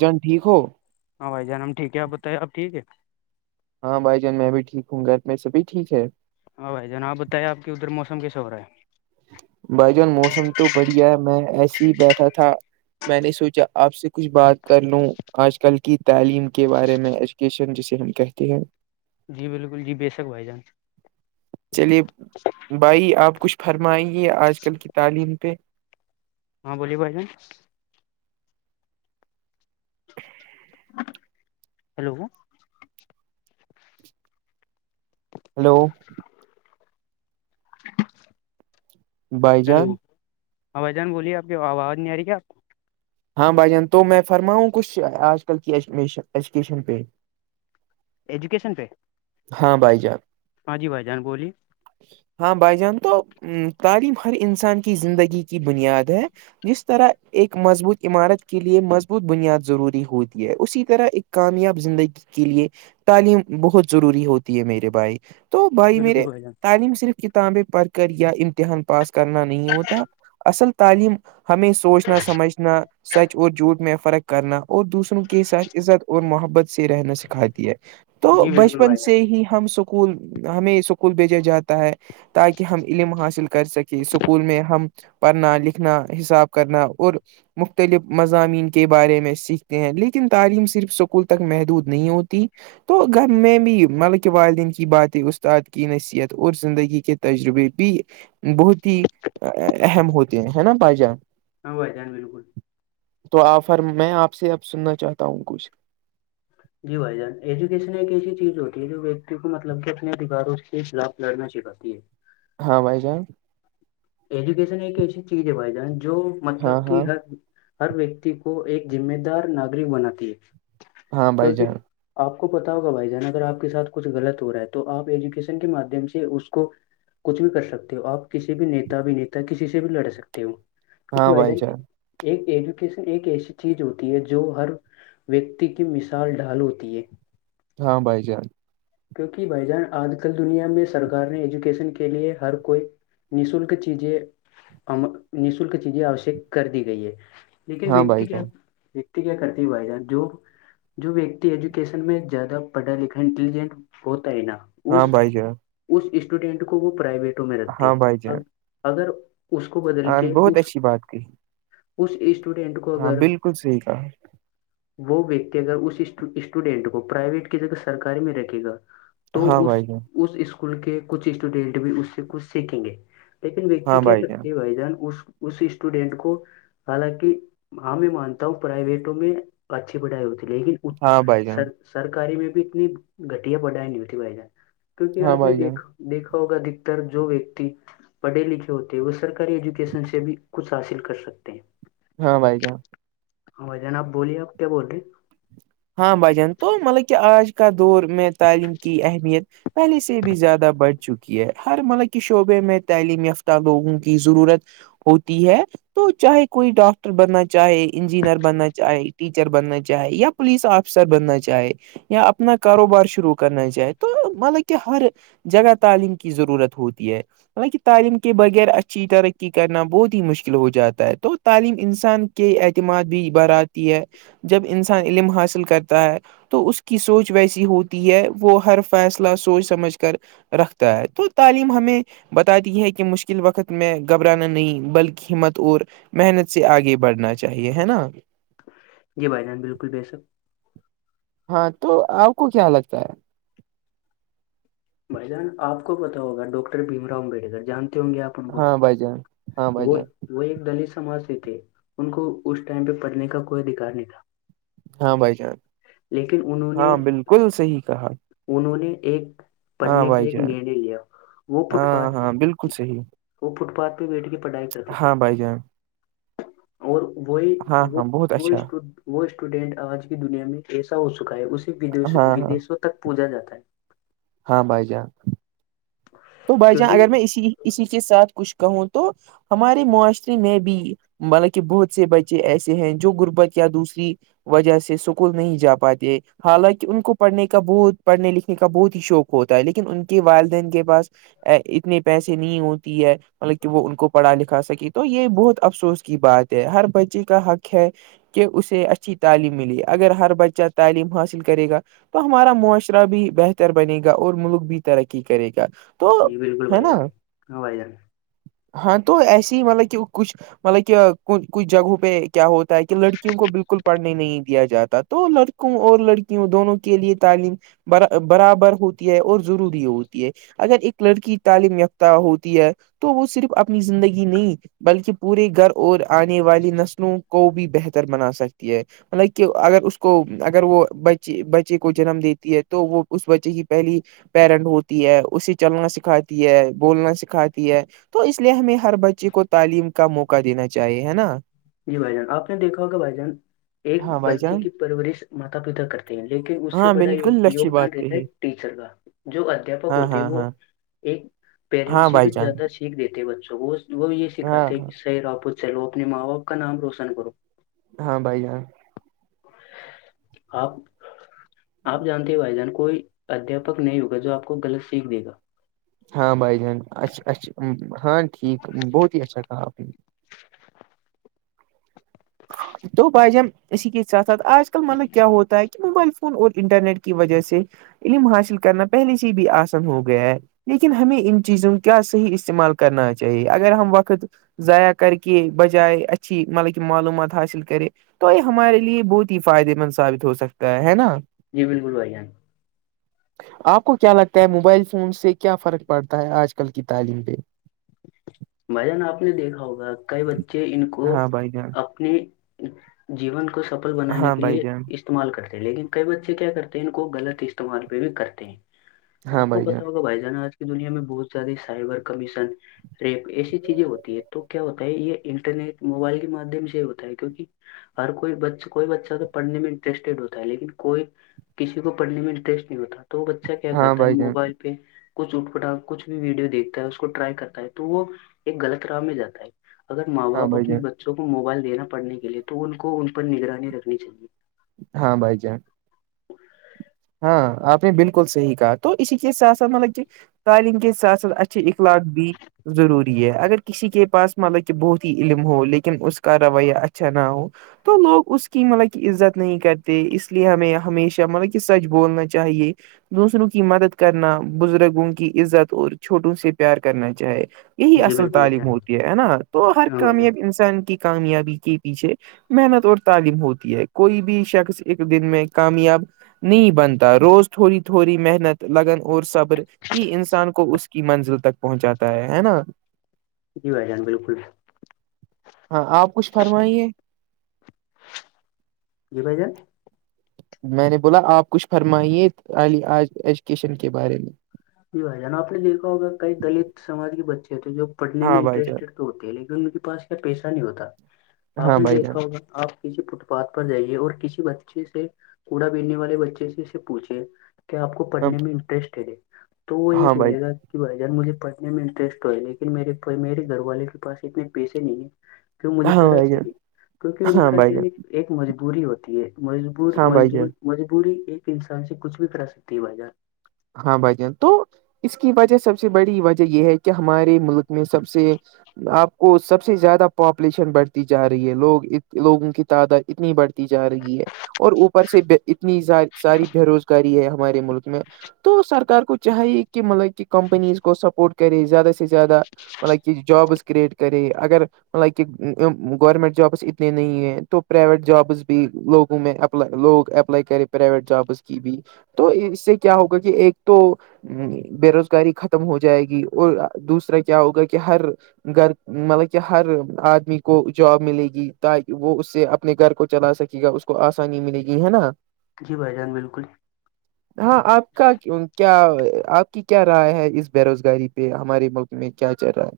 جن ٹھیک ہو ہاں بھائی جان ٹھیک ہے آ بتائی آب ٹھیک ہے ہاں بائی جان میں بھی ٹھیک ہوں گ میں سبھی ٹھیک ہے ہاں بھائی جان آپ بتائی آپ کے ادھر موسم کیسے ہو رہا ہے بھائی جان موسم تو بڑھیا ہے میں ایسے ہی بیٹھا تھا میں نے سوچا آپ سے کچھ بات کر لوں آج کل کی تعلیم کے بارے میں ایجوکیشن جسے ہم کہتے ہیں جی بالکل جی بے شک بھائی جان چلیے بھائی آپ کچھ فرمائیں گے آج کل کی تعلیم پہ ہاں بولیےو اے [unintelligible] ہیلو ہلو بھائی ہیلو جان اائی جان بولیے آپ کی آواز نہیں آ رہی کیا آپ ہاں بھائی جان تو میں فرماؤں کچھ آج کل کی ایجوکیشن پہ ایجوکیشن پہ ہاں بھائی ج آپ ہاں جی بھائی جان بولیے ہاں بھائی جان تو تعلیم ہر انسان کی زندگی کی بنیاد ہے جس طرح ایک مضبوط عمارت کے لیے مضبوط بنیاد ضروری ہوتی ہے اسی طرح ایک کامیاب زندگی کے لیے تعلیم بہت ضروری ہوتی ہے میرے بھائی تو بھائی بالکل میرے جان تعلیم صرف کتابیں پڑھ کر یا امتحان پاس کرنا نہیں ہوتا اصل تعلیم ہمیں سوچنا سمجھنا سچ اور جھوٹھ میں فرق کرنا اور دوسروں کے ساتھ عزت اور محبت سے رہنا سکھاتی ہے تو جی بالکل بچپن بھائی جان سے ہی ہم س اسکول ہمیں اسکول بھیجا جاتا ہے تاکہ ہم علم حاصل کر سکیں اسکول میں ہم پڑھنا لکھنا حساب کرنا اور مختلف مضامین کے بارے میں سیکھتے ہیں لیکن تعلیم صرف سکول تک محدود نہیں ہوتی تو گھر میں بھی مطلب کہ والدین کی باتیں استاد کی نصیحت اور زندگی کی تجربے بھی بہت ہی اہم ہوتے ہیں ہے نا باجان ہاں بھائیدان بالکل تو آر میں آپ سے اب سننا چاہتا ہوں کچھ جی بھائی جان ایجوکیشن ایک ایسی چیز ہوتی ہے جو ویکتی کو مطلب کہ اپنے ادھاروں اس کے خلاف لڑنے چ باتی ہے ہاں بھائی جان ایجوکیشن ایک ایسی چیز ہے بھائی جان جو ہاں مطلب کہ ہاں ہر ہر ویکتی کو ایک ذمہ دار ناگرک بناتی ہے ہاں بھائی کیونکہ جان آپ کو پتا ہوگا بھائی جان اگر آپ کے ساتھ کچھ غلط ہو رہا ہے تو آپ ایجوکیشن کے مادھیم سے اس کو کچھ بھی کر سکتے ہو آپ کسی بھی نتا بھینیتا کسی سے بھی لڑ سکتے ہو کیونکہ ہاں ب بھائی جان ایک ایجوکیشن ایک ایسی چیز ہوتی ہے جو ہر ویکتی کی مثال ڈھال ہوتی ہے ہاں بھائی جان کیونکہ بھائی جان آج کل دنیا میں سرکار نے ایجوکیشن کے لیے ہر کوئی نیسول چیزیں نیسول کی چیزیں آشییک کر دی گئی ہے لیکن ہاں بھائی ویکتی کیا جان ویکتی کیا کرتے بھائی جان جو جو ویکتی ایجوکیشن میں زیادہ پڑھا لکھا انٹیلیجنٹ ہوتا ہے نا اس ہاں بھائی جان اس اسٹوڈینٹ کو وہ پرائیویٹوں میں رکھتے ہاں بھائی جان اگر اس کو بدل ہاں کے بہت اس اچھی بات کہی اس اسٹوڈنٹ کو ہاں اگر بالکل صحیح کہا وہ ویکتی اگر اس اسٹوڈینٹ کو پرائیویٹ کی جگہ سرکاری میں رکھے گا تو ہاں اس بھائی جان اس اسکول کے کچھ اسٹوڈینٹ بھی اس سے کچھ سیکھیں گے لیکن ہاں ویکتی کیا بھائی کرتی ہے بھائی جان اس اسی اسٹوڈینٹ کو حالانکہ ہاں میں مانتا ہوں پرائیویٹوں میں اچھی پڑھائی ہوتی رےگی ہاں بھائی جان سرکاری میں بھی اتنی گھٹیا پڑھائی نہیں ہوتی بھائی جان کیونکہ ہاں آپ نے بھائی جان دیکھا دیکھا ہوگا دکتر جو ویکتی پڑے لکھے ہوتے ہیں وہ سرکاری ایجوکیشن سے بھی کچھ حاصل کر سکتے ہیں ہاں بھائی جان بھائی جان اپ بولیے آپ کیا بول رہے ہیں ہاں بھائی جان تو مطلب کہ آج کا دور میں تعلیم کی اہمیت پہلے سے بھی زیادہ بڑھ چکی ہے ہر ملک کے شعبے میں تعلیم یافتہ لوگوں کی ضرورت ہوتی ہے تو چاہے کوئی ڈاکٹر بننا چاہے انجینئر بننا چاہے ٹیچر بننا چاہے یا پولیس آفیسر بننا چاہے یا اپنا کاروبار شروع کرنا چاہے تو مطلب کہ ہر جگہ تعلیم کی ضرورت ہوتی ہے حلانکہ تعلیم کے بغیر اچھی ترقی کرنا بہت ہی مشکل ہو جاتا ہے تو تعلیم انسان کے اعتماد بھی بر آتی ہے جب انسان علم حاصل کرتا ہے تو اس کی سوچ ویسی ہوتی ہے وہ ہر فیصلہ سوچ سمجھ کر رکھتا ہے تو تعلیم ہمیں بتاتی ہے کہ مشکل وقت میں گھبرانا نہیں بلکہ ہمت اور محنت سے آگے بڑھنا چاہیے ہے نا جی بھائی جان بالکل بے شک ہاں تو آپ کو کیا لگتا ہے بھائی جان آپ کو پتہ ہوگا ڈاکٹر بھیم راؤ امبیڈکر جانتے ہوں گے آپ کو ہاں بھائی جان ہاں بھائی وہ جان وہ ایک دلش سماج سے تھے ان کو اس ٹائم پہ پڑھنے کا کوئی ادھکار نہیں تھا ہاں بھائی جان لیکن انہوں نے ہاں بالکل صحیح کہا انہوں نے ایک ہاں پڑھنے کا بھائی ایک جان نے لیا وہ فٹ ہاں پھاتھ ہاں بالکل صحیح وہ فٹ پاتھ پے بیٹھ کے پڑھائی کرتے تھے ہاں بھائی جان اور وہی ہاں وہ ہاں بہت اچھا وہٹ وہ اسٹوڈینٹ آج کی دنیا میں ایسا ہو چکا ہے اسے ہاں ہاں ودیسوں تک پوھا جاتا ہے ہاں بھائی جان تو بھائی جان کیونکہ اگر میں اسی اسی کے ساتھ کچھ کہوں تو ہمارے معاشرے میں بھی مطلب کہ بہت سے بچے ایسے ہیں جو غربت یا دوسری وجہ سے سکول نہیں جا پاتے حالانکہ ان کو پڑھنے کا بہت پڑھنے لکھنے کا بہت ہی شوق ہوتا ہے لیکن ان کے والدین کے پاس اتنے پیسے نہیں ہوتی ہے مطلب کہ وہ ان کو پڑھا لکھا سکی تو یہ بہت افسوس کی بات ہے ہر بچے کا حق ہے کہ اسے اچھی تعلیم ملی اگر ہر بچہ تعلیم حاصل کرے گا تو ہمارا معاشرہ بھی بہتر بنے گا اور ملک بھی ترقی کرے گا تو جی بالکل ہے بھائی نا جان ہاں بھائی جان ہاں تو ایسے ہی مطلب کہ کچھ مطلب کہ کچھ جگہوں پہ کیا ہوتا ہے کہ لڑکیوں کو بالکل پڑھنے نہیں دیا جاتا تو لڑکوں اور لڑکیوں دونوں کے لیے تعلیم برابر ہوتی ہے اور ضروری ہوتی ہے اگر ایک لڑکی تعلیم یافتہ ہوتی ہے تو وہ صرف اپنی زندگی نہیں بلکہ پورے گھر اور آنے والی نسلوں کو بھی بہتر بنا سکتی ہے مطلب کہ اگر اس کو اگر وہ بچے بچے کو جنم دیتی ہے تو وہ اس بچے کی پہلی پیرنٹ ہوتی ہے اسی چلنا سکھاتی ہے بولنا سکھاتی ہے تو اس لیے ہمیں ہر بچے کو تعلیم کا موقع دینا چاہیے ہے نا جی بھائی جان آپ نے دیکھا ہوگا بھائی جان ایک ہاں بھائی بچے جان کی پرورش ماتا پتا کرتے ہیں لیکن اس سے ہاں بڑا بالکل اچھی یوگدان بات رہتا ہے کہی ٹیچر کا جو ادھیاپک ہاں ہوتے ہاں وہ ہاں ایک پیرنٹ ہاں سے بھی بھائی جان زیادہ سیکھ دیتے بچوں کو وہ بھی یہ ہاں سکھاتے ہاں کہ ص ر آپو چلو اپنے ماں باپ کا نام روشن کرو ہاں بھائی جاں آپ آپ جانتے ہیں بھائی جان کوئی ادھپک نہیں ہوگا جو آپ کو غلط سیکھ دے گا ہاں بھائی جان اچھا اچھا ہاں ٹھیک بہت ہی اچھا کہا آپ نے تو بج اسسی کی ساتاتھ آج کل مطلب کیا ہوتا ہے موبائل فون اور انٹرنیٹ کی وجہ سے علم حاصل کرنا پہلے سے بھی آسان ہو گیا ہے لیکن ہمیں ان چیزوں کو کیا صحیح استعمال کرنا چاہیے اگر ہم وقت ضاع کر کے بجائے اچھی مطلب کہ معلومات حاصل کرے تو یہ ہمارے لیے بہت ہی فائدے مند ثابت ہو سکتا ہے ہے نا جی بالکل بھائی جان آپ کو کیا لگتا ہے موبائل فون سے کیا فرق پڑتا ہے آج کل کی تعلیم پہ بھائی جان آپ نے دیکھا ہوگا کئی بچے ان کو ہاں بھائی جان اپنے جیون کو سفل بنانے ہاں کے لیے بھائی جان اس استعمال کرتے ہیں لیکن کئی بچے کیا کرتے ہیں ان کو غط استعمال پہ بھی کرتے ہیں ہاں آپ کو بھائی جان پتا ہوگا بھائی جانا آج کی دنیا میں بہت زیادہ سائبر کمیشن ریپ ایسی چیزیں ہوتی ہے تو کیا ہوتا ہے یہ انٹرنیٹ موبائل کے مادھیم سے ہوتا ہے کیوںکہ ہر کوئی بچ کوئی بچہ تو پڑھنے میں انٹرسٹیڈ ہوتا ہے لیکن کوئی کسی کو پڑھنے میں انٹرسٹ نہیں ہوتا تو وہ بچہ کیا ہاں کرتا ہے بھائی جان موبائل پہ کچھ اٹھ پٹا کچھ بھی ویڈیو دیکھتا ہے اس کو ٹرائی کرتا ہے ہے تو وہ ایک غلط راہ میں جاتا ہے اگر ماں ہاں باپ بھائی اپنے جان بچوں بچوں کو موبائل دینا پڑنے کے لیے تو ان کو ان پر نگرانی رکھنی چاہیے ہاں بھائی جان ا [inaudible] ہاں آپ نے بالکل صحیح کہا تو اسی کے ساتھ ساتھ مطلب کہ تعلیم کے ح سات ساتھ اچھھی اخلاق بی ضروری ہے اگر کسی کے پاس مطلب کہ بہت ہی علم ہو لیکن اس کا روایہ اچھا نہ ہو تو لوگ اس کی مطلب کہ عزت نہیں کرتے اس لیے ہمیں ہمیشہ مطلب کہ کہ سچ بولنا چاہیے دوسروں کی مدد کرنا بزرگوں کی عزت اور چھوٹوں سے پیار کرنا چاہے یہی جی اصل بالکل بھائی تعلیم جان ہوتی ہے نا تو ہر ہاں بھائی جان کامیاب انسان کی کامیابی کے پیچھے محنت اور تعلیم ہوتی ہے کوئی بھی شخص ایک دن میں کامیاب نہیں بنتا روز تھوڑی تھوڑی محنت لگن اور صبر ہی انسان کو اس کی منزل تک پہنچاتا ہے ہے نا جی بھائی جان بالکل ہاں آپ کچھ فرمائیے جی بایی جان میں نے بولا آپ کچھ فرمائیے علی آج ایجوکیشن کے بارے میں جی بھائی جان آپ نے دیکھا ہوگا کئی دلت سمج کے بچے ہو تھے جو پڑھنے میں ہاں بھائی جان انٹرسٹیڈ تو ہوتے ہیں لیکن ان کے پاس کیا پیسہ نہیں ہوتا آپ ہاں نے بھائی جان دیکھا ہوگا آپ کسی فٹ پاتھ پر جائیے اور کسی بچے سے کوڑا بلنے والے بچے سے اس سے پوچھے کہ آپ کو پڑھنے میں انٹرسٹ ہے دے تو وہ یہ ہاں بھائی بولے گا کہ بھائی جان مجھے پڑھنے میں انٹرسٹ ہے لیکن میرے میرے گھر والے کے پیسے اتنے پیسے نہیں ہیں کی مجھے ہاں پڑھا بھائی جان سک کیونکہ ان ہاں کا بھائی کیا جان ہے ایک مزدوری ہوتی ہے مجبور ہاں بھائی مزدور جان مجبوری ایک انسان سے کچھ بھی کرا سکتی ہے بازار ہاں بھائی جان تو اس کی وجہ سب سے بڑی وجہ یہ ہے کہ ہمارے ملک میں سب سے آپ کو سب سے زیادہ پاپولیشن بڑھتی جا رہی ہے لوگ لوگوں کی تعداد اتنی بڑھتی جا رہی ہے اور اوپر سے اتنی ساری بے روزگاری ہے ہمارے ملک میں تو سرکار کو چاہیے کہ ملب کی کمپنیز کو سپورٹ کرے زیادہ سے زیادہ مطلب کہ جابس کرریٹ کرے اگر ائک کہ گورنمنٹ جابس اتنے نہیں ہیں تو پرائیویٹ جابس بھی لوگوں میں لوگ اپلائی کرے پرائیویٹ جابس کی بھی تو اس سے کیا ہوگا کہ ایک تو ہ بے روزگاری ختم ہو جائے گی اور دوسرا کیا ہوگا کہ ہر گھر مطلب کہ ہر آدمی کو جاب ملے گی تاکہ وہ اس سے اپنے گھر کو چلا سکے ج اس کو آسانی ملے گی ہے نا جی بھائی جان بالکل ہی ہاں آپ کیا آپ کی کیا رائے ہے اس بے روزگاری پہ ہمارے ملک میں کیا چل رہا ہے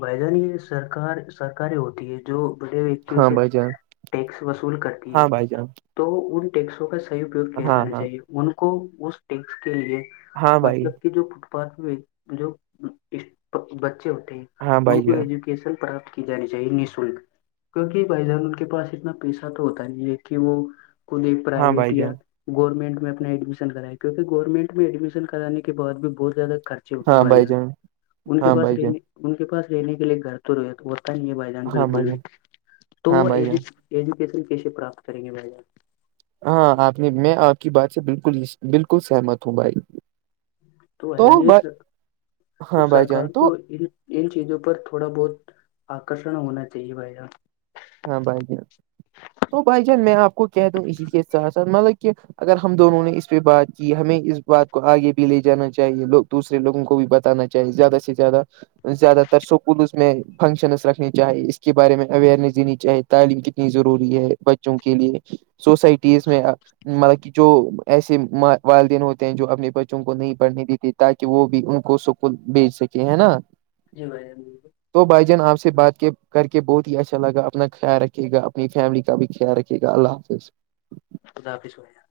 بھائی جان یہ سرکار سرکاری ہوتی ہے جو بڑے ویکتیوں ہاں سے بھائی جان ٹیکس وصول کرتی ہے ہاں بھائی جان تو ان ٹیکسوں کا اپیوگ کیاے ہاں جانا ہاں چاہیے ان کو اس ٹس کے لیے ہاں بھائی مطلب کہ جو پر جو بچے ہوتے ہیں ہاں ان بھائی کو جان ایجوکٹ ن پراپت کی جانی چاہیے نشلک کیونکہ بھائی جان ان کے پاس اتنا پیسہ تو ہوتا نہیں ہے کہ وہ خود ایک ہاں پرائیویٹ بھائی یا جان گورنمنٹ میں اپنا ایڈمشن کرا کیکہ گورنمنٹ میں ایڈمشن کرانے کےعد بھی بہت زیادہ خرچ ہوتے بھائی جان ان کے ہاں پس بھائی جان رہنے ان کے پس رہنے کے لیے گھر تو رویا تو ہوتا نہیں ہے بھائی جان ہاں بالکل بھی جان تو ہاں وہ بھائی جان ایجوکیشن کیسے پراپت کریں گے بھائی جان ہاں آپ نے میں آپ کی بات سے بالکل بالکل سہمت ہوں بھائی تو ہے جانی س تو ہاں بھائی سرکار جان کو تو ان ان چیزوں پر تھوڑا بہت آکرشن ہونا چاہیے بھائی جان ہاں بھائی جان تو بھائی جان میں آپ کو کہہ دوں اسی کے ساتھ ساتھ ملب کہ اگر ہم دونوں نے اس پہ بات کی ہمیں اس بات کو آگے بھی لے جانا چاہیے لوگ دوسے لووں کو بھی بتانا چاہیے زیادہ سے زیادہ زیادہ تر سکولز میں فنکشنس رکھنی چاہے اس کے بارے میں اوئرنیس دینی چاہی تعلیم کتنی ضروری ہے بچوں کے لیے سوسائٹیز میں مطلب کہ جو ایسے والدین ہوتے ہیں جو اپنے بچوں کو نہیں پڑھنے دیتے تاکہ وہ بھی ان کو سکول بھیج سکے کہ ہے نا جی بایی جان تو بھائی جان آپ سے بات کر کے بہت ہی اچھا لگا اپنا خیال رکھے گا اپنی فیملی کا بھی خیال رکھے گا اللہ حافظ اللہ حافظ ہویا